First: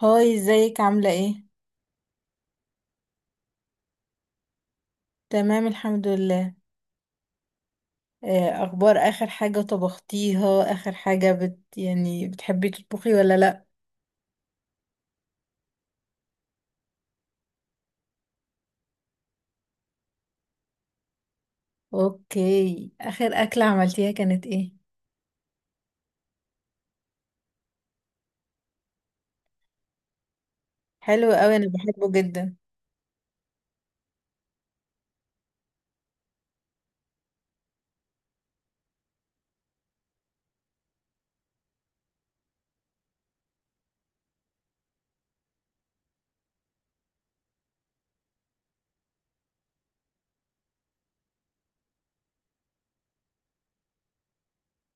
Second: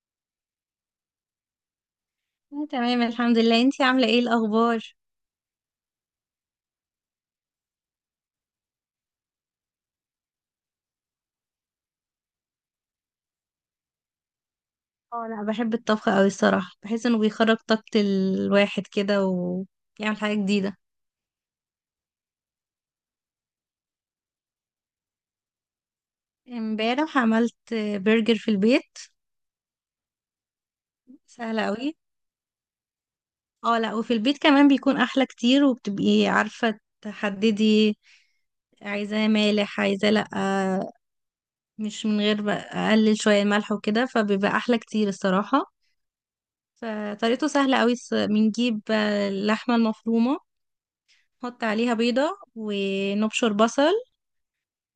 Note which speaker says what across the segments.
Speaker 1: هاي، ازيك عاملة ايه؟
Speaker 2: أنا تمام الحمد لله، انتي عاملة ايه الأخبار؟
Speaker 1: تمام الحمد لله. اخبار اخر حاجة طبختيها، اخر حاجة يعني بتحبي تطبخي ولا لا؟
Speaker 2: اه، انا بحب الطبخ اوي الصراحة، بحس انه بيخرج طاقة الواحد كده ويعمل حاجة جديدة.
Speaker 1: اوكي، اخر اكلة عملتيها كانت ايه؟
Speaker 2: امبارح عملت برجر في البيت.
Speaker 1: حلوة قوي،
Speaker 2: سهلة
Speaker 1: انا
Speaker 2: اوي.
Speaker 1: بحبه جدا.
Speaker 2: اه لا، وفي البيت كمان بيكون احلى كتير، وبتبقي عارفة تحددي عايزاه مالح عايزاه لا، مش من غير بقى. اقلل شوية الملح وكده فبيبقى احلى كتير الصراحة. فطريقته سهلة اوي، بنجيب اللحمة المفرومة، نحط عليها بيضة، ونبشر بصل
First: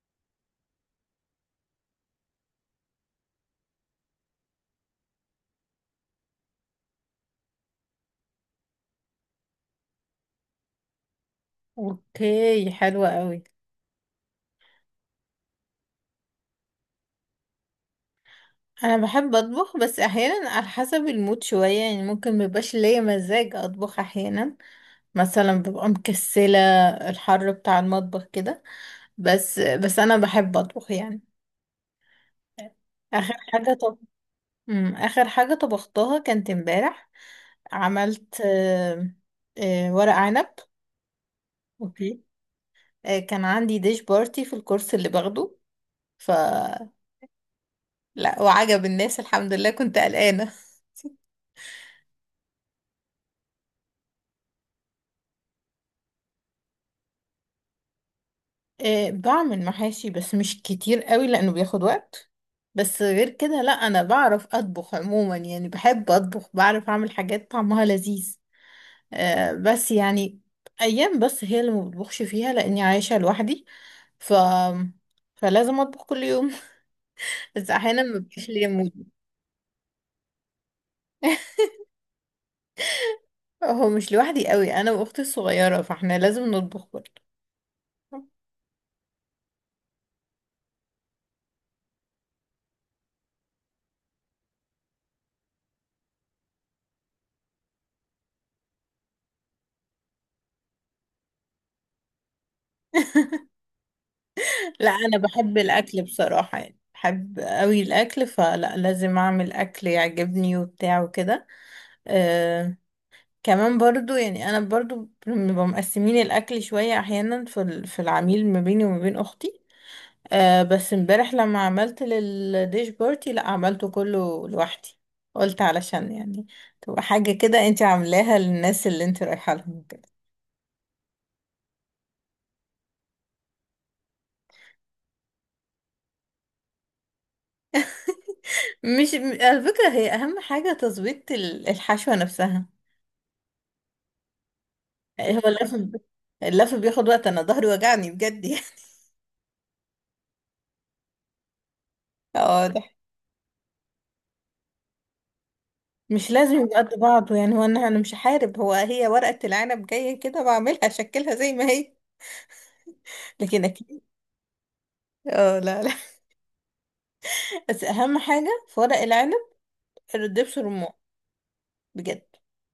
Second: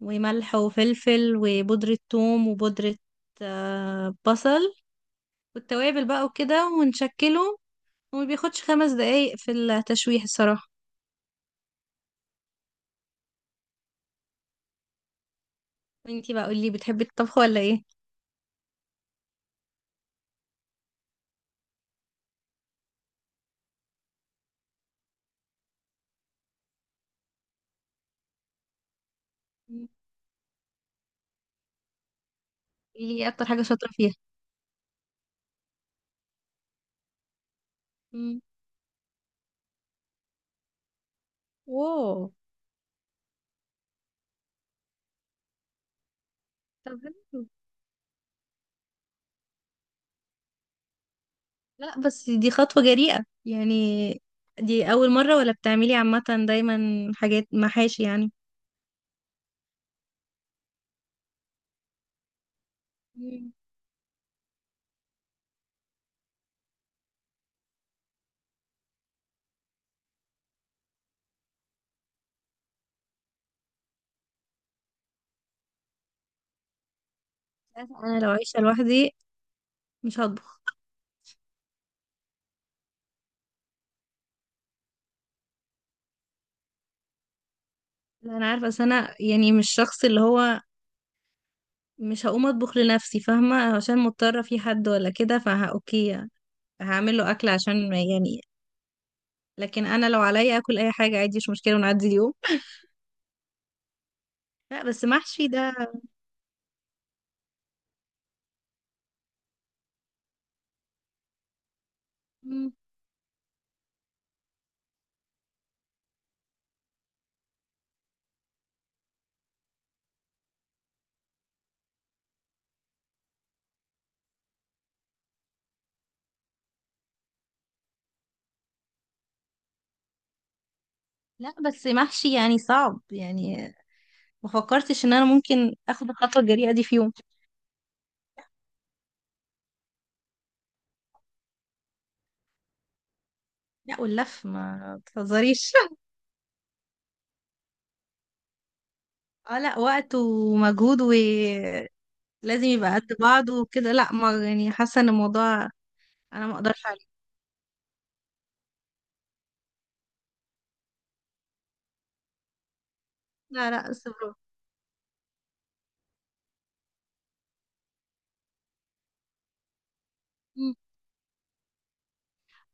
Speaker 2: وملح وفلفل وبودرة ثوم وبودرة بصل، والتوابل بقى وكده ونشكله. وما بياخدش 5 دقايق في التشويح الصراحة.
Speaker 1: اوكي، حلوة قوي.
Speaker 2: وانتي بقى قولي، بتحبي الطبخ ولا ايه؟
Speaker 1: انا بحب اطبخ بس احيانا على حسب المود شوية، يعني ممكن مبيبقاش ليا مزاج اطبخ احيانا. مثلا ببقى مكسلة، الحر بتاع المطبخ كده. بس
Speaker 2: مم.
Speaker 1: بس انا بحب اطبخ يعني.
Speaker 2: قولي، ايه
Speaker 1: اخر
Speaker 2: اكتر حاجة
Speaker 1: حاجة،
Speaker 2: شاطرة فيها؟
Speaker 1: آخر حاجة طبختها كانت امبارح.
Speaker 2: مم.
Speaker 1: عملت ورق عنب.
Speaker 2: واو.
Speaker 1: اوكي. كان عندي ديش بارتي في الكورس اللي باخده. ف
Speaker 2: طب حلو.
Speaker 1: لا، وعجب الناس الحمد لله، كنت قلقانة.
Speaker 2: لا، بس دي خطوة جريئة يعني. دي أول مرة ولا بتعملي عامة دايما حاجات محاشي يعني؟
Speaker 1: بعمل محاشي بس مش كتير قوي لأنه بياخد وقت. بس غير
Speaker 2: مم.
Speaker 1: كده، لا أنا بعرف أطبخ عموما، يعني بحب أطبخ، بعرف أعمل حاجات طعمها لذيذ. بس يعني أيام بس هي اللي ما بطبخش فيها لأني عايشة لوحدي. ف فلازم أطبخ كل يوم، بس احيانا ما
Speaker 2: انا لو
Speaker 1: بيبقاش
Speaker 2: عايشة
Speaker 1: ليا مود.
Speaker 2: لوحدي مش هطبخ.
Speaker 1: هو مش لوحدي قوي، انا واختي الصغيره، فاحنا لازم نطبخ برضه.
Speaker 2: لا انا عارفه، بس انا يعني مش شخص اللي هو مش هقوم اطبخ لنفسي، فاهمه؟ عشان مضطره في حد ولا كده فها اوكي، هعمل له اكل عشان يعني. لكن انا لو عليا اكل اي حاجه عادي، مش مشكله ونعدي اليوم. لا
Speaker 1: لا،
Speaker 2: بس
Speaker 1: انا
Speaker 2: محشي
Speaker 1: بحب
Speaker 2: ده.
Speaker 1: الاكل بصراحه، يعني بحب قوي الاكل، فلا لازم اعمل اكل يعجبني وبتاع وكده.
Speaker 2: مم.
Speaker 1: آه، كمان برضو يعني انا برضو بنبقى مقسمين الاكل شويه احيانا، في العميل ما بيني وما بين اختي. بس امبارح لما عملت للديش بارتي، لا عملته كله لوحدي. قلت علشان يعني تبقى حاجة كده انت عاملاها للناس اللي انت رايحة لهم كده.
Speaker 2: لا بس محشي يعني صعب يعني. ما فكرتش ان انا ممكن اخد الخطوه الجريئه دي في يوم.
Speaker 1: مش م- على فكرة، هي أهم حاجة تظبيط الحشوة نفسها.
Speaker 2: لا واللف ما
Speaker 1: هو
Speaker 2: تهزريش.
Speaker 1: اللف، اللف بياخد وقت، أنا ظهري وجعني بجد يعني.
Speaker 2: اه لا، وقت ومجهود، ولازم
Speaker 1: اه، ده
Speaker 2: يبقى قد بعض وكده. لا، ما يعني، حاسه ان الموضوع
Speaker 1: مش
Speaker 2: انا ما
Speaker 1: لازم يبقى
Speaker 2: اقدرش
Speaker 1: قد
Speaker 2: عليه.
Speaker 1: بعضه، يعني هو أنا مش هحارب، هو هي ورقة العنب جاية كده بعملها أشكلها زي ما هي. لكن
Speaker 2: لا لا،
Speaker 1: أكيد.
Speaker 2: بس برافو.
Speaker 1: اه، لا لا. بس أهم حاجة في ورق العنب الدبس رمان، بجد.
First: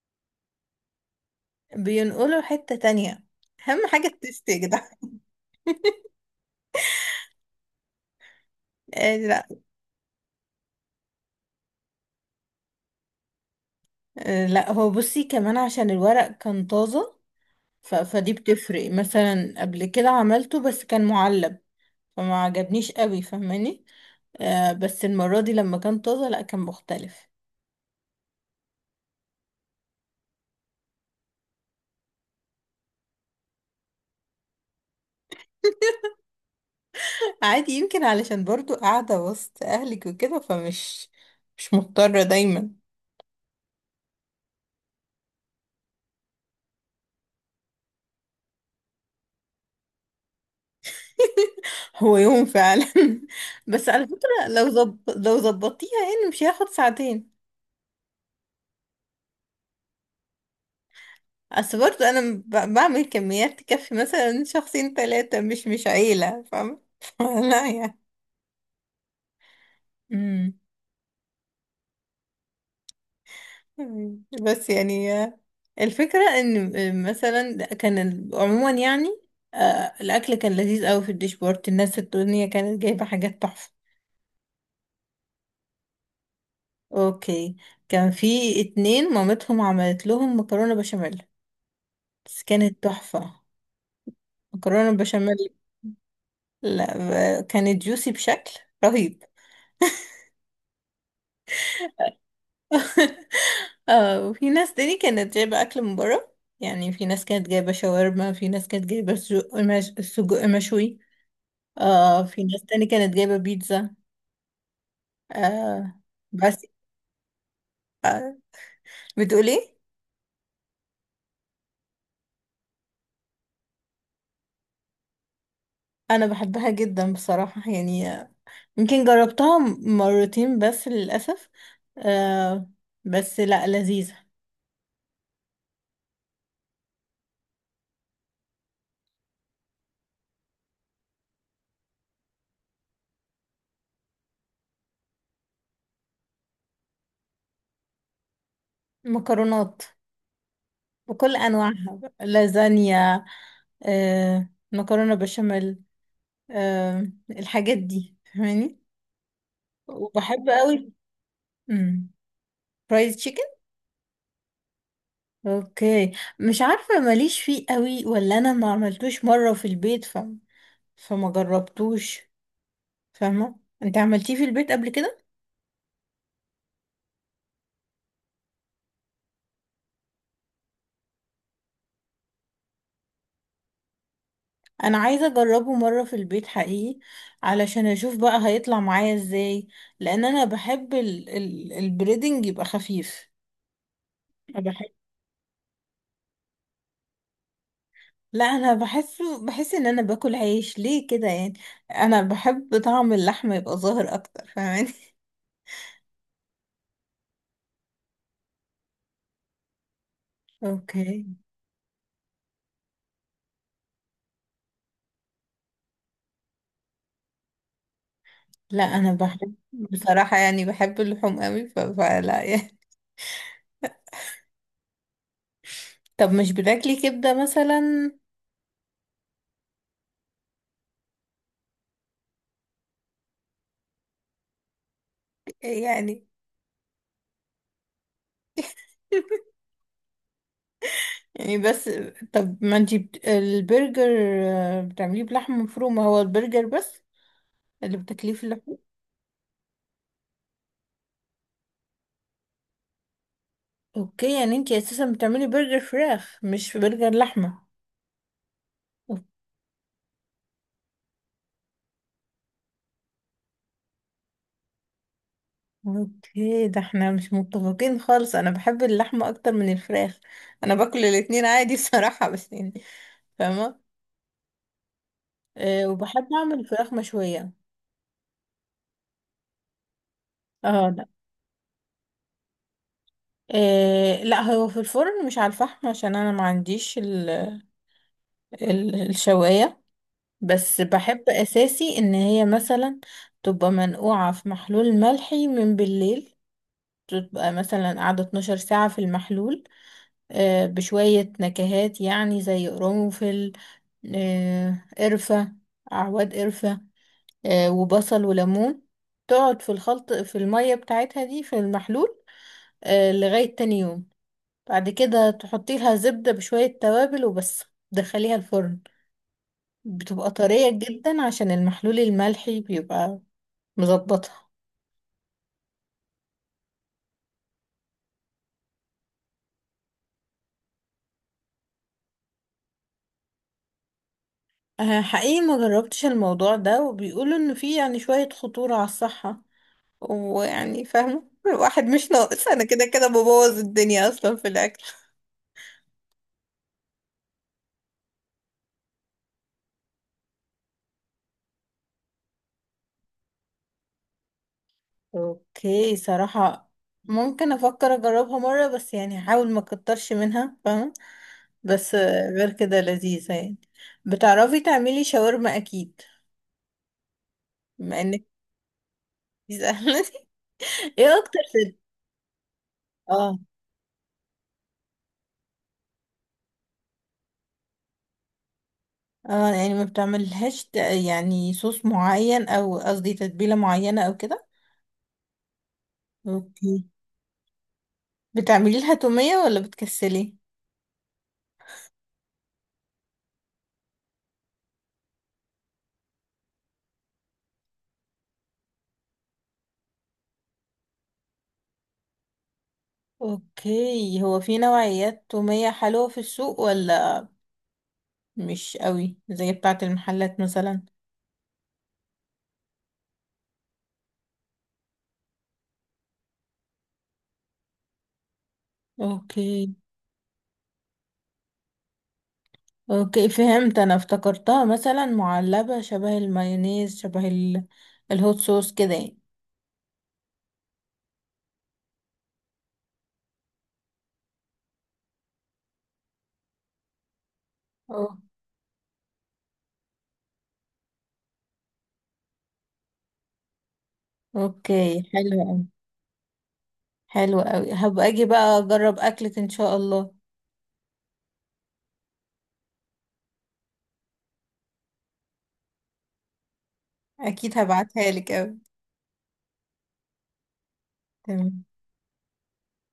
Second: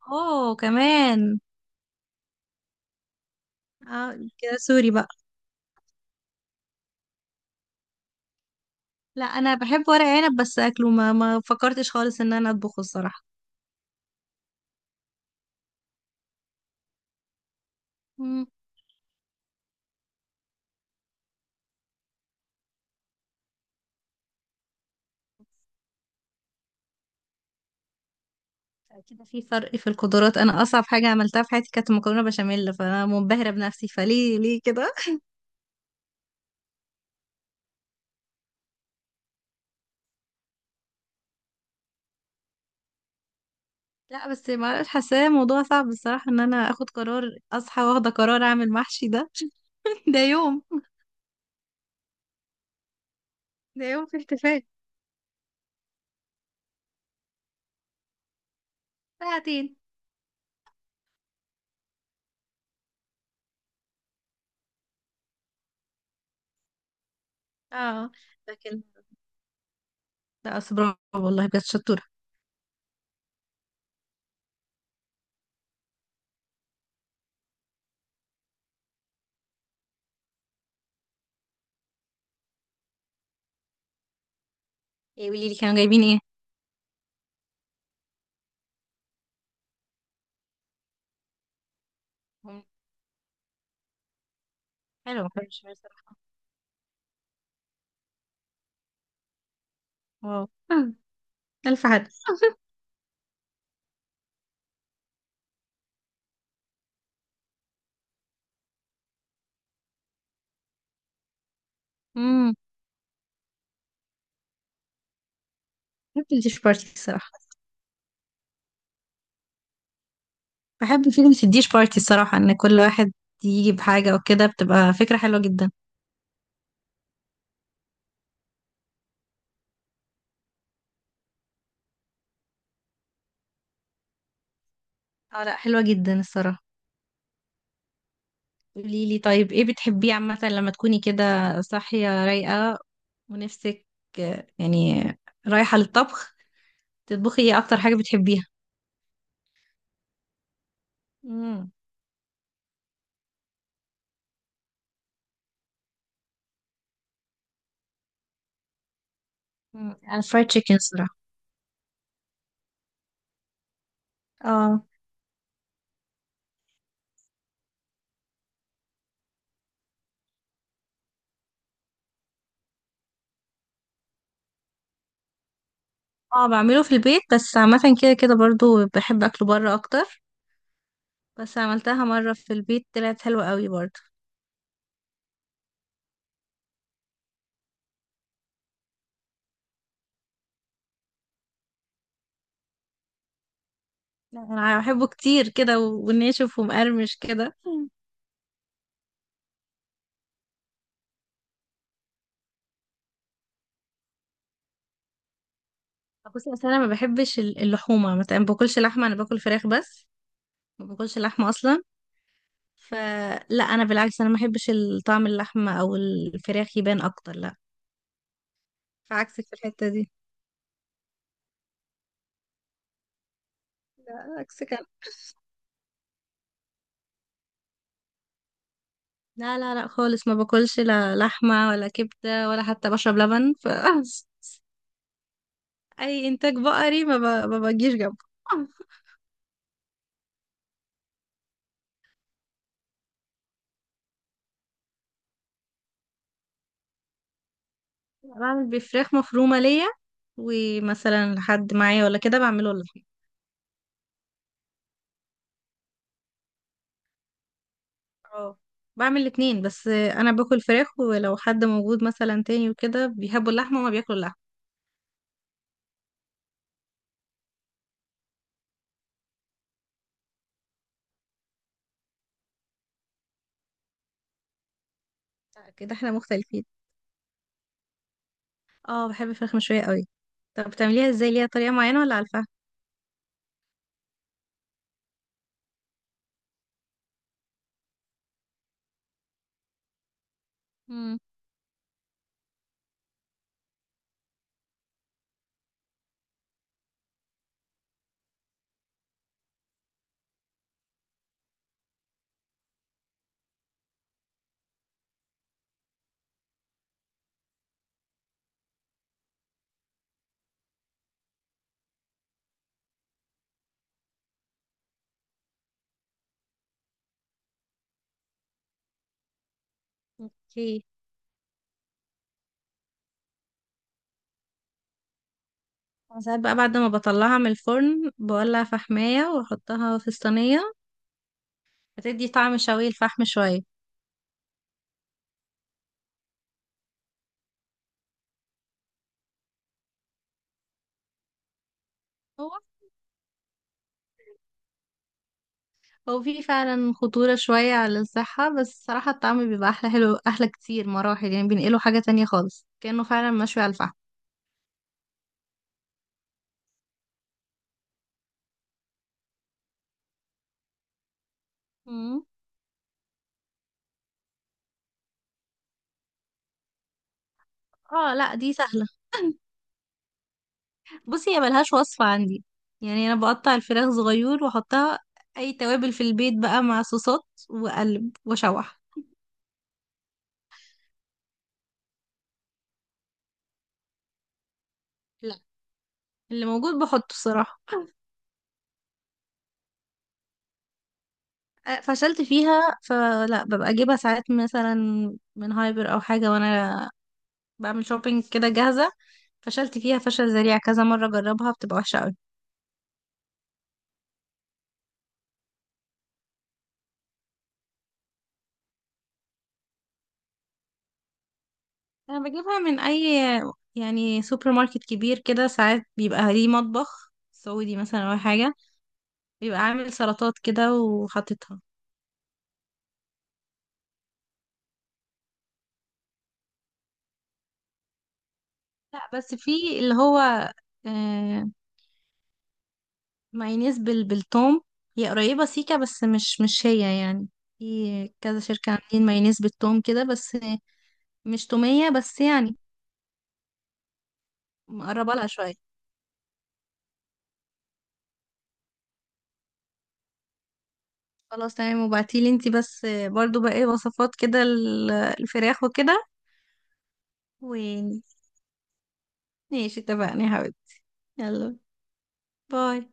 Speaker 2: اوه كمان.
Speaker 1: بينقله حتة تانية، أهم حاجة
Speaker 2: اه،
Speaker 1: التست يا
Speaker 2: كده
Speaker 1: جدع.
Speaker 2: سوري بقى.
Speaker 1: آه،
Speaker 2: لا
Speaker 1: لا.
Speaker 2: انا بحب ورق عنب بس اكله، ما فكرتش خالص ان انا اطبخه الصراحه.
Speaker 1: آه، لا هو بصي، كمان عشان الورق كان طازة. فدي
Speaker 2: امم.
Speaker 1: بتفرق، مثلا قبل كده عملته بس كان معلب، فما عجبنيش قوي فاهماني. بس المرة دي لما كان طازة، لا كان مختلف.
Speaker 2: اكيد في فرق في القدرات. انا اصعب حاجه عملتها في حياتي كانت مكرونه بشاميل، فانا منبهره بنفسي، فليه ليه كده.
Speaker 1: عادي، يمكن علشان برضو قاعدة وسط أهلك وكده، مش مضطرة دايما.
Speaker 2: لا بس ما اعرفش، حاساه موضوع صعب الصراحه ان انا اخد قرار اصحى واخده قرار اعمل محشي ده. ده يوم.
Speaker 1: هو يوم فعلا.
Speaker 2: ده
Speaker 1: بس على
Speaker 2: يوم في
Speaker 1: فكرة،
Speaker 2: احتفال.
Speaker 1: لو ظبطتيها يعني مش هياخد ساعتين.
Speaker 2: ساعتين؟
Speaker 1: اصل برضه انا بعمل كميات تكفي مثلا شخصين ثلاثة، مش عيلة، فاهمة. لا يعني.
Speaker 2: اه لكن.
Speaker 1: امم
Speaker 2: لا أصل برافو والله، بجد شطوره.
Speaker 1: بس يعني، الفكرة ان، مثلا كان عموما يعني، الاكل كان لذيذ قوي في الديش بورت، الناس الدنيا كانت جايبة حاجات تحفة.
Speaker 2: إيه، قولي لي كانوا جايبين ايه.
Speaker 1: اوكي، كان في اتنين مامتهم عملت لهم مكرونة بشاميل بس
Speaker 2: هم-
Speaker 1: كانت تحفة. مكرونة
Speaker 2: حلو، مكرونه
Speaker 1: بشاميل،
Speaker 2: بشاميل صراحه.
Speaker 1: لا، كانت جوسي بشكل رهيب.
Speaker 2: واو. ألف حدث.
Speaker 1: اه وفي ناس تاني كانت جايبة أكل من بره، يعني في ناس كانت جايبة شاورما، في ناس كانت جايبة سجق مش... سجق مشوي. في
Speaker 2: امم.
Speaker 1: ناس تاني كانت جايبة بيتزا. آه،
Speaker 2: بحب الديش
Speaker 1: بس
Speaker 2: بارتي الصراحة.
Speaker 1: بتقولي.
Speaker 2: بحب فكرة الديش بارتي الصراحة، إن كل واحد يجي بحاجة وكده، بتبقى فكرة حلوة جدا.
Speaker 1: أنا بحبها جدا بصراحة، يعني يمكن جربتها مرتين بس للأسف. آه، بس لا، لذيذة.
Speaker 2: اه لا، حلوة جدا الصراحة. قوليلي طيب، ايه بتحبيه عامة لما تكوني كده صاحية رايقة ونفسك يعني رايحة للطبخ، تطبخي ايه أكتر حاجة بتحبيها؟
Speaker 1: مكرونات بكل
Speaker 2: امم.
Speaker 1: أنواعها، لازانيا، مكرونة بشاميل، الحاجات دي فاهماني،
Speaker 2: أنا فرايد
Speaker 1: وبحب
Speaker 2: تشيكن
Speaker 1: قوي.
Speaker 2: الصراحة.
Speaker 1: امم فرايد تشيكن.
Speaker 2: اه.
Speaker 1: اوكي، مش عارفه ماليش فيه قوي، ولا انا ما عملتوش مره في البيت. فما جربتوش، فاهمه انت عملتيه في البيت قبل كده.
Speaker 2: اه، بعمله في البيت بس عامة كده كده برضو بحب أكله بره أكتر. بس عملتها مرة في البيت طلعت حلوة قوي برضو.
Speaker 1: انا عايزه اجربه مره في البيت حقيقي، علشان اشوف بقى هيطلع معايا ازاي، لان انا بحب البريدنج يبقى خفيف.
Speaker 2: لا،
Speaker 1: أنا
Speaker 2: انا
Speaker 1: بحب.
Speaker 2: بحبه كتير كده و- وناشف ومقرمش كده.
Speaker 1: لا انا بحس ان انا باكل عيش ليه كده يعني. انا بحب طعم اللحمه يبقى ظاهر اكتر فاهماني.
Speaker 2: بصي اصل انا ما بحبش اللحومه، مثلا ما باكلش لحمه، انا باكل فراخ بس. ما باكلش
Speaker 1: اوكي.
Speaker 2: لحمه اصلا. فلا، انا بالعكس، انا ما بحبش طعم اللحمه او الفراخ يبان اكتر، لا.
Speaker 1: لا انا
Speaker 2: فعكسك في
Speaker 1: بحب
Speaker 2: الحته دي.
Speaker 1: بصراحة، يعني بحب اللحوم قوي، فلا يعني.
Speaker 2: لا عكسك أنا.
Speaker 1: طب مش بتاكلي كبدة مثلا؟
Speaker 2: لا لا لا خالص، ما باكلش لا لحمه ولا كبده ولا حتى بشرب لبن، ف.
Speaker 1: يعني
Speaker 2: اي انتاج بقري ما بجيش جنبه.
Speaker 1: يعني بس. طب ما انتي البرجر، بتعمليه بلحمة مفرومة، هو البرجر بس اللي بتاكليه في
Speaker 2: بعمل
Speaker 1: اللحوم.
Speaker 2: بفراخ مفرومه ليا، ومثلا لحد معايا ولا كده بعمله لحمه.
Speaker 1: اوكي، يعني انتي اساسا بتعملي برجر فراخ مش برجر لحمة.
Speaker 2: اه، بعمل
Speaker 1: أوك-
Speaker 2: الاتنين، بس انا باكل فراخ، ولو حد موجود مثلا تاني وكده بيحبوا اللحمه، وما بياكلوا اللحمه.
Speaker 1: اوكي، ده احنا مش متفقين خالص، انا بحب اللحمة اكتر من الفراخ. انا باكل الاتنين عادي بصراحة بس يعني، فاهمة.
Speaker 2: لا، كده احنا
Speaker 1: وبحب اعمل
Speaker 2: مختلفين.
Speaker 1: فراخ مشوية.
Speaker 2: اه، بحب الفراخ مشويه قوي. طب
Speaker 1: اه، لا.
Speaker 2: بتعمليها ازاي، ليها طريقه معينه ولا على الفحم؟
Speaker 1: إيه، لا هو في الفرن مش على الفحم عشان انا ما عنديش ال ال الشواية. بس
Speaker 2: مم.
Speaker 1: بحب اساسي ان هي مثلا تبقى منقوعة في محلول ملحي من بالليل، تبقى مثلا قاعدة 12 ساعة في المحلول، إيه بشوية نكهات يعني زي قرنفل، إيه قرفة، اعواد قرفة، إيه وبصل وليمون. تقعد في الخلط في المية بتاعتها دي في المحلول، إيه لغاية تاني يوم. بعد كده تحطي لها زبدة بشوية توابل وبس، دخليها الفرن، بتبقى طرية
Speaker 2: اوكي.
Speaker 1: جدا عشان المحلول الملحي بيبقى مظبطها.
Speaker 2: أنا ساعات بقى بعد ما بطلعها من الفرن بولع فحمايه واحطها في الصينيه، بتدي طعم شوي الفحم شويه.
Speaker 1: حقيقي ما جربتش الموضوع ده، وبيقولوا ان فيه يعني شوية خطورة على الصحة، ويعني فاهمة الواحد مش ناقص،
Speaker 2: هو
Speaker 1: انا كده كده ببوظ الدنيا اصلا في الاكل.
Speaker 2: هو في فعلا خطوره شويه على الصحه، بس صراحه الطعم بيبقى احلى، حلو احلى كتير مراحل، يعني بينقله حاجه تانية خالص، كانه فعلا مشوي على الفحم.
Speaker 1: اوكي صراحة، ممكن افكر اجربها مرة، بس يعني هحاول ما اكترش منها فاهمة. بس
Speaker 2: مم.
Speaker 1: غير كده لذيذة يعني. بتعرفي تعملي شاورما اكيد، بما
Speaker 2: اه
Speaker 1: انك
Speaker 2: لا، دي سهلة.
Speaker 1: بتسألني. ايه
Speaker 2: بصي،
Speaker 1: اكتر
Speaker 2: هي ملهاش وصفة عندي، يعني انا
Speaker 1: اه.
Speaker 2: بقطع الفراخ صغير واحطها. اي توابل في البيت بقى مع صوصات، واقلب واشوح.
Speaker 1: اه، يعني ما بتعملهاش يعني صوص معين، او قصدي تتبيلة معينة او كده.
Speaker 2: لا. اللي موجود
Speaker 1: اوكي.
Speaker 2: بحطه الصراحة.
Speaker 1: بتعملي لها تومية ولا بتكسلي؟
Speaker 2: فشلت فيها، فلا ببقى اجيبها ساعات مثلا من هايبر او حاجة، وانا بعمل شوبينج كده جاهزة. فشلت فيها فشل ذريع كذا مرة، جربها بتبقى وحشة قوي.
Speaker 1: اوكي، هو في نوعيات تومية حلوة في السوق، ولا مش قوي زي بتاعة المحلات مثلا؟
Speaker 2: انا بجيبها من اي يعني سوبر ماركت كبير كده، ساعات بيبقى ليه مطبخ سعودي مثلا او حاجة، بيبقى
Speaker 1: اوكي،
Speaker 2: عامل سلطات كده وحاططها.
Speaker 1: اوكي فهمت، انا افتكرتها مثلا معلبة شبه المايونيز، شبه الهوت صوص كده
Speaker 2: لا
Speaker 1: يعني.
Speaker 2: بس في اللي هو آه مايونيز بالثوم. هي قريبة سيكا بس مش هي يعني. في
Speaker 1: أوه.
Speaker 2: كذا شركة عاملين مايونيز بالثوم كده بس. مش تومية بس يعني.
Speaker 1: اوكي،
Speaker 2: مقربة لها
Speaker 1: حلو
Speaker 2: شوية.
Speaker 1: أوي. حلو قوي، هبقى اجي بقى اجرب اكلك ان شاء الله.
Speaker 2: خلاص تمام، وبعتيلي انتي بس برضو بقى ايه وصفات كده الفراخ وكده.
Speaker 1: اكيد
Speaker 2: وماشي،
Speaker 1: هبعتها لك قوي.
Speaker 2: اتفقنا يا حبيبي. يلا،
Speaker 1: تمام.
Speaker 2: باي.